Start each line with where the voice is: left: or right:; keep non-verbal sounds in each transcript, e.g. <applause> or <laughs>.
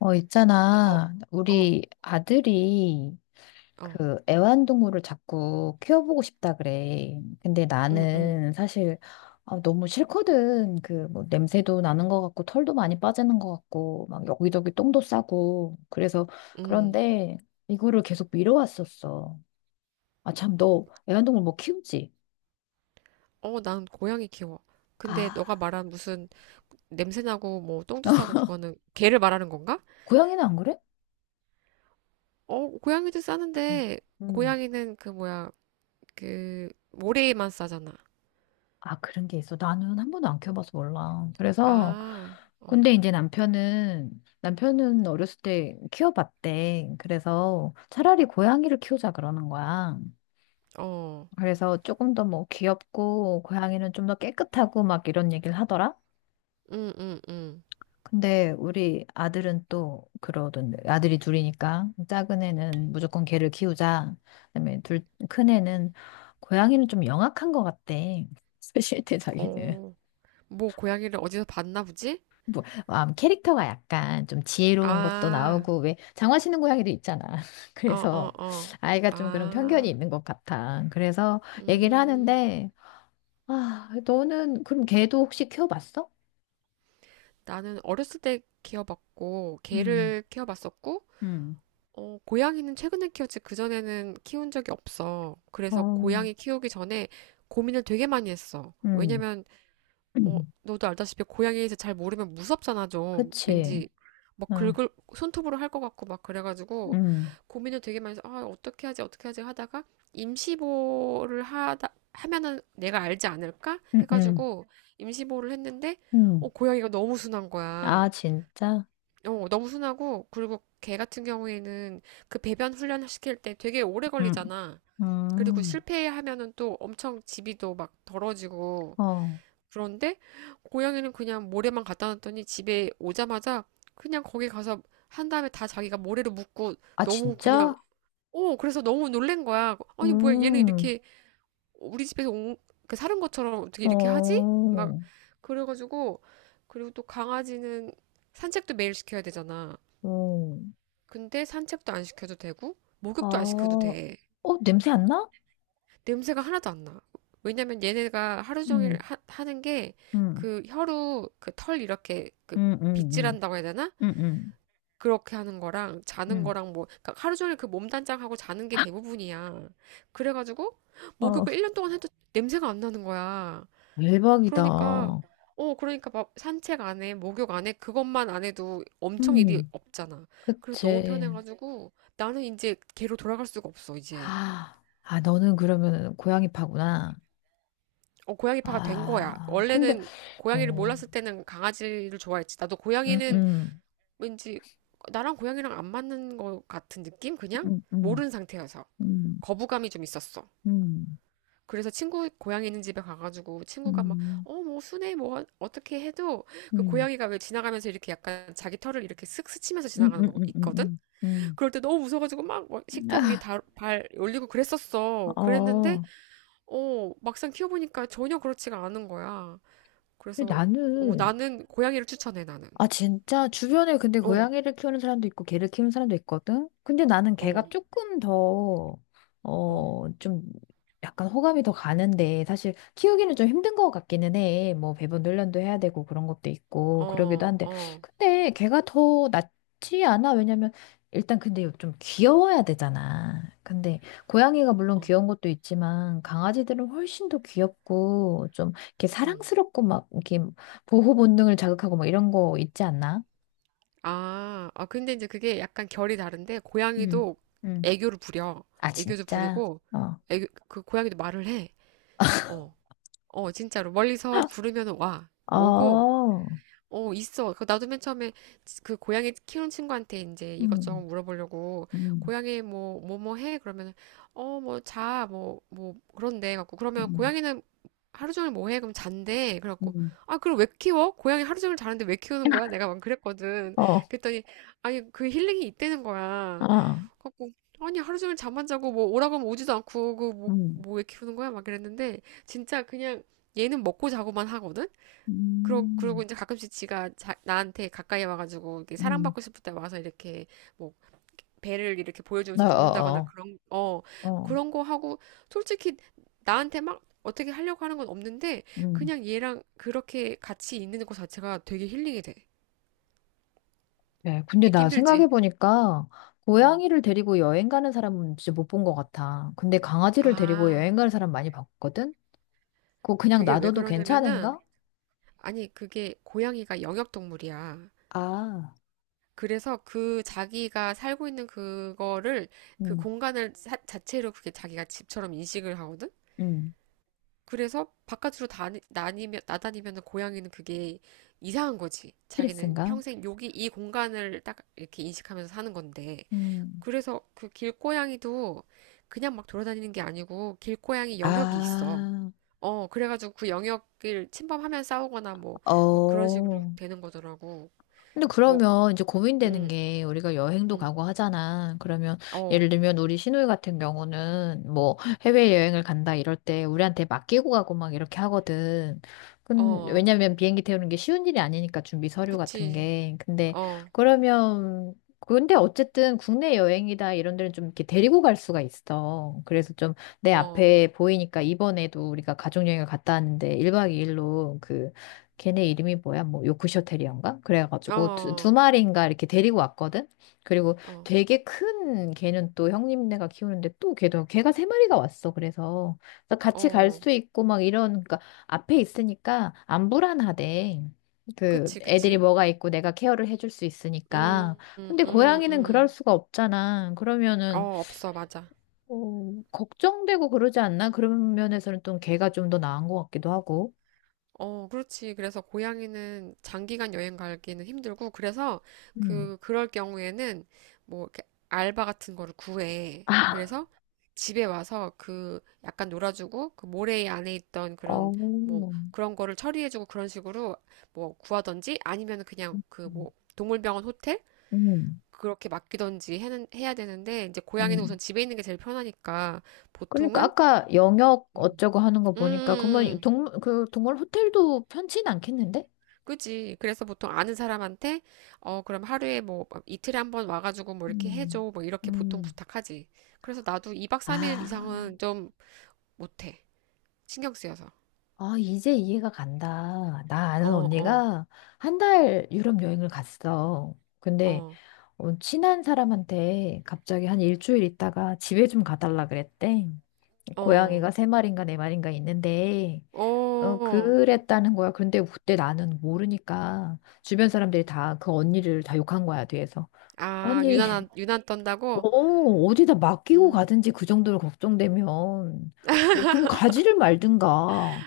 left: 어,
right: 어,
left: 있잖아.
right: 어,
left: 우리 아들이
right: 어,
left: 그 애완동물을 자꾸 키워보고 싶다 그래. 근데
right: 응, 응,
left: 나는 사실 아, 너무 싫거든. 그 뭐 냄새도 나는 것 같고 털도 많이 빠지는 것 같고 막 여기저기 똥도 싸고. 그래서
right: 응.
left: 그런데 이거를 계속 미뤄왔었어. 아, 참, 너 애완동물 뭐 키우지?
right: 어, 난 고양이 키워.
left: 아,
right: 근데 너가 말한 무슨 냄새나고 뭐 똥도 싸고
left: <laughs>
right: 그거는 개를 말하는 건가?
left: 고양이는 안 그래?
right: 어, 고양이도 싸는데
left: 음.
right: 고양이는 그 뭐야, 그 모래만 싸잖아.
left: 아, 그런 게 있어. 나는 한 번도 안 키워봐서 몰라. 그래서,
right: 아, 어,
left: 근데 이제 남편은, 남편은 어렸을 때 키워봤대. 그래서 차라리 고양이를 키우자 그러는 거야.
right: 어,
left: 그래서 조금 더 뭐 귀엽고, 고양이는 좀 더 깨끗하고 막 이런 얘기를 하더라.
right: 응, 응, 응.
left: 근데 우리 아들은 또 그러던데. 아들이 둘이니까. 작은 애는 무조건 개를 키우자. 그다음에 둘, 큰 애는 고양이는 좀 영악한 것 같대. <laughs> 사실 때 자기는.
right: 어, 뭐 고양이를 어디서 봤나 보지?
left: 뭐, 캐릭터가 약간 좀 지혜로운 것도
right: 아,
left: 나오고, 왜, 장화시는 고양이도 있잖아. <laughs>
right: 어, 어,
left: 그래서
right: 어.
left: 아이가 좀 그런 편견이
right: 아,
left: 있는 것 같아. 그래서 얘기를
right: 음,
left: 하는데, 아, 너는 그럼 걔도 혹시 키워봤어?
right: 나는 어렸을 때 키워봤고
left: 음,
right: 개를 키워봤었고.
left: 음,
right: 어, 고양이는 최근에 키웠지. 그전에는 키운 적이 없어. 그래서
left: 어,
right: 고양이 키우기 전에 고민을 되게 많이 했어.
left: 음.
right: 왜냐면, 어,
left: <clears throat>
right: 너도 알다시피 고양이에 서 잘 모르면 무섭잖아, 좀.
left: 그치.
right: 왠지 막
left: 어,
right: 긁을, 손톱으로 할 것 같고 막 그래가지고
left: 음,
right: 고민을 되게 많이 해서, 아, 어떻게 하지, 어떻게 하지 하다가 임시보호를 하면은 내가 알지 않을까
left: 음, 음,
right: 해가지고 임시보호를 했는데, 어,
left: 음.
right: 고양이가 너무 순한 거야.
left: 아, 진짜?
right: 어, 너무 순하고, 그리고 개 같은 경우에는 그 배변 훈련 시킬 때 되게 오래
left: 음,
right: 걸리잖아. 그리고
left: 음.
right: 실패하면은 또 엄청 집이도 막 더러지고.
left: 어.
right: 그런데 고양이는 그냥 모래만 갖다 놨더니 집에 오자마자 그냥 거기 가서 한 다음에 다 자기가 모래로 묻고
left: 아,
right: 너무 그냥,
left: 진짜?
right: 어, 그래서 너무 놀란 거야. 아니, 뭐야, 얘는
left: 음,
right: 이렇게 우리 집에서 온, 그 사는 것처럼 어떻게 이렇게 하지?
left: 어,
right: 막, 그래가지고, 그리고 또 강아지는 산책도 매일 시켜야 되잖아.
left: 어.
right: 근데 산책도 안 시켜도 되고,
left: 아,
right: 목욕도 안 시켜도 돼.
left: 어, 냄새 안 나?
right: 냄새가 하나도 안 나. 왜냐면 얘네가 하루 종일
left: 응
right: 하는 게,
left: 응
right: 그 혀로 그 털 이렇게 그
left: 응응응
right: 빗질한다고 해야 되나?
left: 응응응
right: 그렇게 하는 거랑, 자는 거랑 뭐, 그러니까 하루 종일 그 몸단장하고 자는 게 대부분이야. 그래가지고,
left: 어,
right: 목욕을 1년 동안 해도 냄새가 안 나는 거야.
left: 대박이다.
right: 그러니까, 어, 그러니까 막 산책 안 해, 목욕 안 해, 그것만 안 해도 엄청 일이
left: 음.
right: 없잖아. 그래서 너무
left: 그치.
right: 편해가지고 나는 이제 걔로 돌아갈 수가 없어, 이제.
left: 아, 아, 너는 그러면 고양이 파구나.
right: 어, 고양이파가 된 거야.
left: 아, 근데,
right: 원래는 고양이를
left: 어,
right: 몰랐을 때는 강아지를 좋아했지. 나도
left: 응
right: 고양이는 왠지 나랑 고양이랑 안 맞는 것 같은 느낌? 그냥?
left: 음, 음,
right: 모르는 상태여서.
left: 음,
right: 거부감이 좀 있었어.
left: 음,
right: 그래서 친구 고양이 있는 집에 가가지고 친구가 막,
left: 음,
right: 어, 뭐, 순해, 뭐, 떻게 해도 그
left: 음,
right: 고양이가 왜 지나가면서 이렇게 약간 자기 털을 이렇게 쓱 스치면서
left: 음,
right: 지나가는
left: 음,
right: 거
left: 음, 음,
right: 있거든?
left: 음, 음.
right: 그럴 때 너무 무서워가지고 막, 막 식탁 위에
left: 아,
right: 다, 발 올리고 그랬었어. 그랬는데,
left: 어,
right: 어, 막상 키워보니까 전혀 그렇지가 않은 거야.
left: 근데
right: 그래서, 어,
left: 나는
right: 나는 고양이를 추천해, 나는.
left: 아, 진짜? 주변에 근데
right: 어,
left: 고양이를 키우는 사람도 있고, 개를 키우는 사람도 있거든? 근데 나는 개가
right: 어,
left: 조금 더,
right: 어,
left: 어, 좀, 약간 호감이 더 가는데, 사실 키우기는 좀 힘든 것 같기는 해. 뭐, 배분 훈련도 해야 되고, 그런 것도 있고, 그러기도
right: 어,
left: 한데.
right: 어,
left: 근데 개가 더 낫지 않아? 왜냐면, 일단 근데 좀 귀여워야 되잖아. 근데 고양이가 물론
right: 어,
left: 귀여운 것도 있지만 강아지들은 훨씬 더 귀엽고 좀 이렇게
right: 응.
left: 사랑스럽고 막 이렇게 보호 본능을 자극하고 뭐 이런 거 있지 않나?
right: 아, 아, 근데 이제 그게 약간 결이 다른데,
left: 음,
right: 고양이도
left: 음.
right: 애교를 부려.
left: 아,
right: 애교도
left: 진짜?
right: 부리고,
left: 어.
right: 애교, 그 고양이도 말을 해. 어, 어, 진짜로. 멀리서 부르면 와. 오고,
left: 어.
right: 어, 있어. 그 나도 맨 처음에 그 고양이 키우는 친구한테 이제 이것저것
left: 음.
right: 물어보려고,
left: 음,
right: 고양이 뭐, 뭐, 뭐 해? 그러면, 어, 뭐, 자, 뭐, 뭐, 그런데 갖고 그러면
left: 음,
right: 고양이는 하루 종일 뭐 해? 그럼 잔대. 그래갖고,
left: 음,
right: 아, 그럼 왜 키워? 고양이 하루 종일 자는데 왜 키우는 거야? 내가 막 그랬거든.
left: 어.
right: 그랬더니, 아니, 그 힐링이 있다는 거야.
left: 어.
right: 그래갖고, 아니, 하루 종일 잠만 자고 뭐 오라고 하면 오지도 않고, 그 뭐,
left: 음,
right: 뭐 왜 키우는 거야? 막 그랬는데, 진짜 그냥 얘는 먹고 자고만 하거든? 그러고
left: 음,
right: 이제 가끔씩 지가 나한테 가까이 와가지고, 이렇게
left: 음,
right: 사랑받고 싶을 때 와서 이렇게 뭐 배를 이렇게
left: 어,
right: 보여주면서 눕는다거나
left: 어,
right: 그런, 어,
left: 어. 어.
right: 그런 거 하고, 솔직히 나한테 막 어떻게 하려고 하는 건 없는데,
left: 음.
right: 그냥 얘랑 그렇게 같이 있는 것 자체가 되게 힐링이 돼.
left: 네, 근데
right: 믿기
left: 나
right: 힘들지?
left: 생각해보니까
right: 음.
left: 고양이를 데리고 여행 가는 사람은 진짜 못 본 것 같아. 근데 강아지를 데리고
right: 아,
left: 여행 가는 사람 많이 봤거든? 그거 그냥
right: 그게 왜
left: 놔둬도
right: 그러냐면은,
left: 괜찮은가?
right: 아니, 그게 고양이가 영역동물이야.
left: 아,
right: 그래서 그 자기가 살고 있는 그거를, 그
left: 음,
right: 공간을 자체로 그게 자기가 집처럼 인식을 하거든?
left: 음,
right: 그래서 바깥으로 다, 나다니면 고양이는 그게 이상한 거지. 자기는
left: 스트레스인가?
right: 평생 여기 이 공간을 딱 이렇게 인식하면서 사는 건데.
left: 음.
right: 그래서 그 길고양이도 그냥 막 돌아다니는 게 아니고 길고양이 영역이 있어.
left: 아,
right: 어, 그래가지고 그 영역을 침범하면 싸우거나 뭐, 막 그런 식으로
left: 어.
right: 되는 거더라고.
left: 근데
right: 뭐,
left: 그러면 이제 고민되는
right: 응,
left: 게 우리가 여행도
right: 응,
left: 가고 하잖아. 그러면
right: 어,
left: 예를 들면 우리 시누이 같은 경우는 뭐 해외여행을 간다 이럴 때 우리한테 맡기고 가고 막 이렇게 하거든. 근
right: 어,
left: 왜냐면 비행기 태우는 게 쉬운 일이 아니니까 준비 서류 같은
right: 그치,
left: 게. 근데
right: 어,
left: 그러면 근데 어쨌든 국내 여행이다 이런 데는 좀 이렇게 데리고 갈 수가 있어. 그래서 좀 내
right: 어,
left: 앞에 보이니까 이번에도 우리가 가족여행을 갔다 왔는데 1박 2일로 걔네 이름이 뭐야? 뭐 요크셔 테리어인가? 그래가지고 두
right: 어,
left: 마리인가 이렇게 데리고 왔거든. 그리고
right: 어,
left: 되게 큰 걔는 또 형님네가 키우는데 또 걔도 걔가 세 마리가 왔어. 그래서, 그래서 같이 갈
right: 어,
left: 수도 있고 막 이런 그러니까 앞에 있으니까 안 불안하대. 그
right: 그치,
left: 애들이
right: 그치.
left: 뭐가 있고 내가 케어를 해줄 수 있으니까.
right: 음, 음,
left: 근데
right: 음,
left: 고양이는 그럴
right: 음.
left: 수가 없잖아.
right: 어,
left: 그러면은
right: 없어, 맞아.
left: 어, 걱정되고 그러지 않나? 그런 면에서는 또 걔가 좀 더 나은 것 같기도 하고.
right: 어, 그렇지. 그래서 고양이는 장기간 여행 가기는 힘들고, 그래서
left: 음.
right: 그럴 경우에는 뭐, 이렇게 알바 같은 거를 구해.
left: 아,
right: 그래서 집에 와서 그, 약간 놀아주고, 그 모래 안에 있던
left: 어.
right: 그런, 뭐, 그런 거를 처리해주고 그런 식으로 뭐 구하던지 아니면 그냥 그
left: 음,
right: 뭐, 동물병원 호텔?
left: 음.
right: 그렇게 맡기던지 해야 되는데, 이제 고양이는 우선
left: 음.
right: 집에 있는 게 제일 편하니까
left: 그러니까
right: 보통은.
left: 아까 영역 어쩌고 하는 거 보니까 그러면
right: 음,
left: 동물 그 동물 호텔도 편치는 않겠는데?
right: 그지. 그래서 보통 아는 사람한테, 어, 그럼 하루에 뭐, 이틀에 한번 와가지고 뭐 이렇게
left: 음.
right: 해줘. 뭐 이렇게 보통
left: 음.
right: 부탁하지. 그래서 나도 2박 3일
left: 아,
right: 이상은 좀 못해. 신경 쓰여서.
left: 아 이제 이해가 간다. 나
right: 어,
left: 아는
right: 어,
left: 언니가 한 달 유럽 여행을 갔어. 근데
right: 어,
left: 어, 친한 사람한테 갑자기 한 일주일 있다가 집에 좀 가달라 그랬대.
right: 어,
left: 고양이가 세 마리인가 네 마리인가 있는데 어,
right: 어.
left: 그랬다는 거야. 그런데 그때 나는 모르니까 주변 사람들이 다 그 언니를 다 욕한 거야, 뒤에서.
right: 아,
left: 아니, <laughs>
right: 유난
left: 어,
right: 떤다고?
left: 어디다 맡기고
right: 음,
left: 가든지 그 정도로 걱정되면, 어, 그럼 가지를 말든가.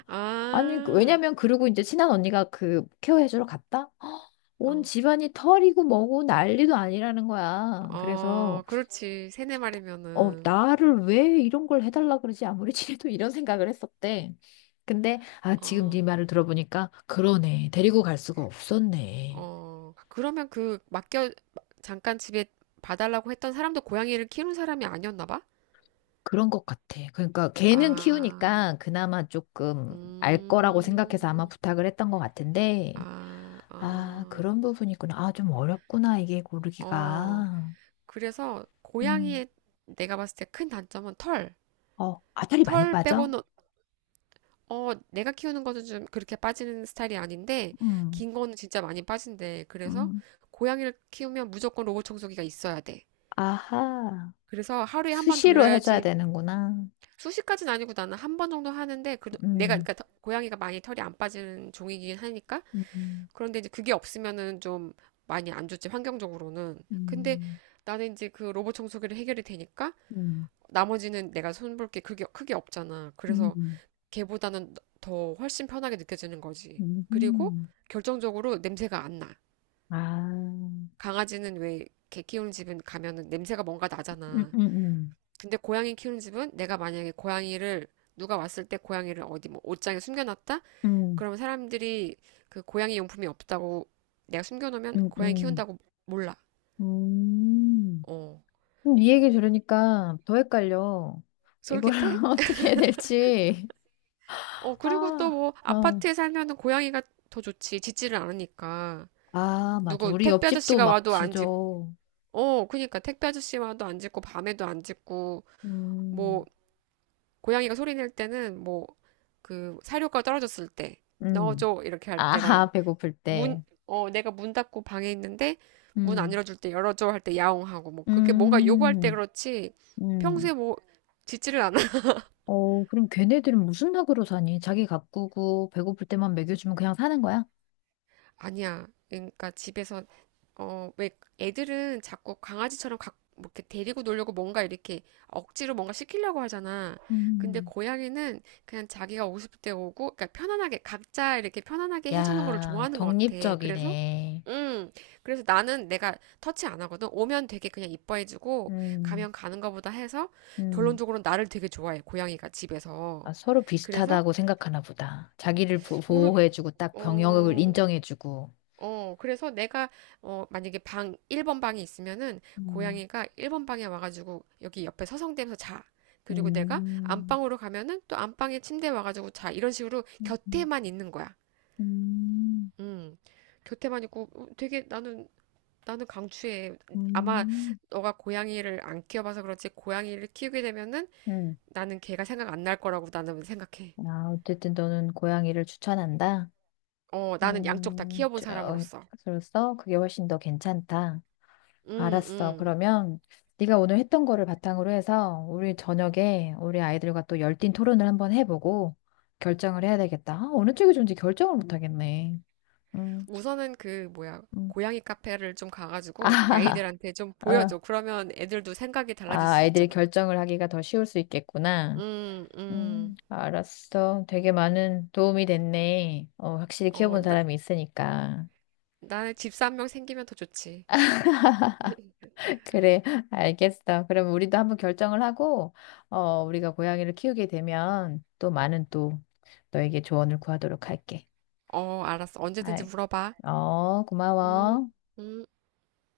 left: 아니, 그-
right: 아,
left: 왜냐면 그러고 이제 친한 언니가 그 케어해주러 갔다? 헉, 온
right: 어,
left: 집안이 털이고 뭐고 난리도 아니라는 거야. 그래서
right: 어, 그렇지. 세네
left: 어,
right: 마리면은,
left: 나를 왜 이런 걸 해달라 그러지? 아무리 <laughs> 친해도 이런 생각을 했었대. 근데, 아, 지금 네
right: 어.
left: 말을 들어보니까, 그러네. 데리고 갈 수가 없었네.
right: 어, 그러면 그 맡겨 잠깐 집에 봐달라고 했던 사람도 고양이를 키우는 사람이 아니었나 봐?
left: 그런 것 같아. 그러니까 걔는
right: 아,
left: 키우니까 그나마 조금 알 거라고 생각해서 아마
right: 음,
left: 부탁을 했던 것 같은데,
right: 아,
left: 아,
right: 어,
left: 그런 부분이구나. 아, 좀 어렵구나. 이게
right: 어.
left: 고르기가.
right: 그래서
left: 음,
right: 고양이의 내가 봤을 때 큰 단점은 털.
left: 어, 아다리 많이
right: 털
left: 빠져?
right: 빼고는 어, 내가 키우는 거는 좀 그렇게 빠지는 스타일이 아닌데
left: 음,
right: 긴 거는 진짜 많이 빠진대. 그래서
left: 음,
right: 고양이를 키우면 무조건 로봇 청소기가 있어야 돼.
left: 아하.
right: 그래서 하루에 한번
left: 수시로 해줘야
right: 돌려야지.
left: 되는구나.
right: 수십 가지는 아니고 나는 한 번 정도 하는데 그 내가
left: 음.
right: 그러니까 더- 고양이가 많이 털이 안 빠지는 종이긴 하니까.
left: 음.
right: 그런데 이제 그게 없으면은 좀 많이 안 좋지, 환경적으로는. 근데
left: 음,
right: 나는 이제 그 로봇 청소기로 해결이 되니까
left: 음,
right: 나머지는 내가 손볼 게 그게 크게 없잖아. 그래서
left: 음,
right: 걔보다는 더 훨씬 편하게 느껴지는 거지. 그리고
left: 음,
right: 결정적으로 냄새가 안 나.
left: 아,
right: 강아지는 왜 개 키우는 집은 가면은 냄새가 뭔가
left: 음,
right: 나잖아.
left: 음,
right: 근데 고양이 키우는 집은 내가 만약에 고양이를, 누가 왔을 때 고양이를 어디 뭐 옷장에 숨겨놨다?
left: 음,
right: 그러면 사람들이 그 고양이 용품이 없다고 내가 숨겨놓으면
left: 음,
right: 고양이
left: 음.
right: 키운다고 몰라.
left: 음,
right: 어.
left: 어, 이 얘기 들으니까 더 헷갈려. 이걸
right: 솔깃해?
left: <laughs> 어떻게 해야 될지.
right: 어, 그리고 또
left: 아,
right: 뭐
left: 어.
right: 아파트에 살면은 고양이가 더 좋지. 짖지를 않으니까.
left: 아, 맞아.
right: 누구
left: 우리
right: 택배
left: 옆집도
right: 아저씨가
left: 막
right: 와도 안 짖고.
left: 지져.
right: 어, 그니까 택배 아저씨 와도 안 짖고 밤에도 안 짖고
left: 음,
right: 뭐 고양이가 소리 낼 때는 뭐 그 사료가 떨어졌을 때
left: 음.
right: 넣어줘 이렇게 할
left: 아,
right: 때랑,
left: 배고플
right: 문,
left: 때.
right: 어, 내가 문 닫고 방에 있는데 문 안
left: 음,
right: 열어줄 때 열어줘 할 때 야옹하고 뭐 그게 렇 뭔가 요구할 때
left: 음,
right: 그렇지. 평소에
left: 음.
right: 뭐 짖지를 않아. <laughs>
left: 어, 그럼 걔네들은 무슨 낙으로 사니? 자기 가꾸고 배고플 때만 먹여주면 그냥 사는 거야?
right: 아니야. 그러니까 집에서 어, 왜 애들은 자꾸 강아지처럼 각, 뭐 이렇게 데리고 놀려고 뭔가 이렇게 억지로 뭔가 시키려고 하잖아. 근데
left: 음.
right: 고양이는 그냥 자기가 오고 싶을 때 오고, 그러니까 편안하게, 각자 이렇게 편안하게 해주는 거를
left: 야,
right: 좋아하는 것 같아. 그래서,
left: 독립적이네.
right: 음, 그래서 나는 내가 터치 안 하거든. 오면 되게 그냥 이뻐해주고,
left: 음,
right: 가면 가는 거보다 해서,
left: 음.
right: 결론적으로 나를 되게 좋아해, 고양이가 집에서.
left: 아, 서로
right: 그래서,
left: 비슷하다고 생각하나 보다. 자기를 보,
right: 모르,
left: 호해주고딱 병역을
right: 어,
left: 인정해주고.
right: 어, 그래서 내가, 어, 만약에 방, 1번 방이 있으면은,
left: 음,
right: 고양이가 1번 방에 와가지고, 여기 옆에 서성대면서 자. 그리고 내가
left: 음,
right: 안방으로 가면은, 또 안방에 침대에 와가지고 자. 이런 식으로
left: 음,
right: 곁에만 있는 거야.
left: 음,
right: 음, 곁에만 있고, 어, 되게 나는, 나는 강추해. 아마,
left: 음.
right: 너가 고양이를 안 키워봐서 그렇지, 고양이를 키우게 되면은,
left: 음.
right: 나는 걔가 생각 안 날 거라고 나는 생각해.
left: 아, 어쨌든 너는 고양이를 추천한다.
right: 어, 나는 양쪽 다 키워본
left: 저, 어,
right: 사람으로서.
left: 그래서 그게 훨씬 더 괜찮다.
right: 음,
left: 알았어.
right: 음.
left: 그러면 네가 오늘 했던 거를 바탕으로 해서 우리 저녁에 우리 아이들과 또 열띤 토론을 한번 해보고 결정을 해야 되겠다. 아, 어느 쪽이 좋은지 결정을 못 하겠네. 음,
right: 우선은 그 뭐야
left: 음.
right: 고양이 카페를 좀
left: 아,
right: 가가지고
left: <laughs>
right: 아이들한테 좀
left: 아,
right: 보여줘. 그러면 애들도 생각이 달라질
left: 아,
right: 수
left: 아이들이
right: 있잖아.
left: 결정을 하기가 더 쉬울 수 있겠구나.
right: 음, 음.
left: 알았어. 되게 많은 도움이 됐네. 어, 확실히
right: 어,
left: 키워본
right: 나,
left: 사람이 있으니까.
right: 나는 집사 한 명 생기면 더 좋지. <laughs>
left: 그래, <laughs> 알겠어. 그럼 우리도 한번 결정을 하고, 어, 우리가 고양이를 키우게 되면 또 많은 또 너에게 조언을 구하도록 할게.
right: 어, 알았어. 언제든지
left: 아
right: 물어봐.
left: 어,
right: 음,
left: 고마워.
right: 음.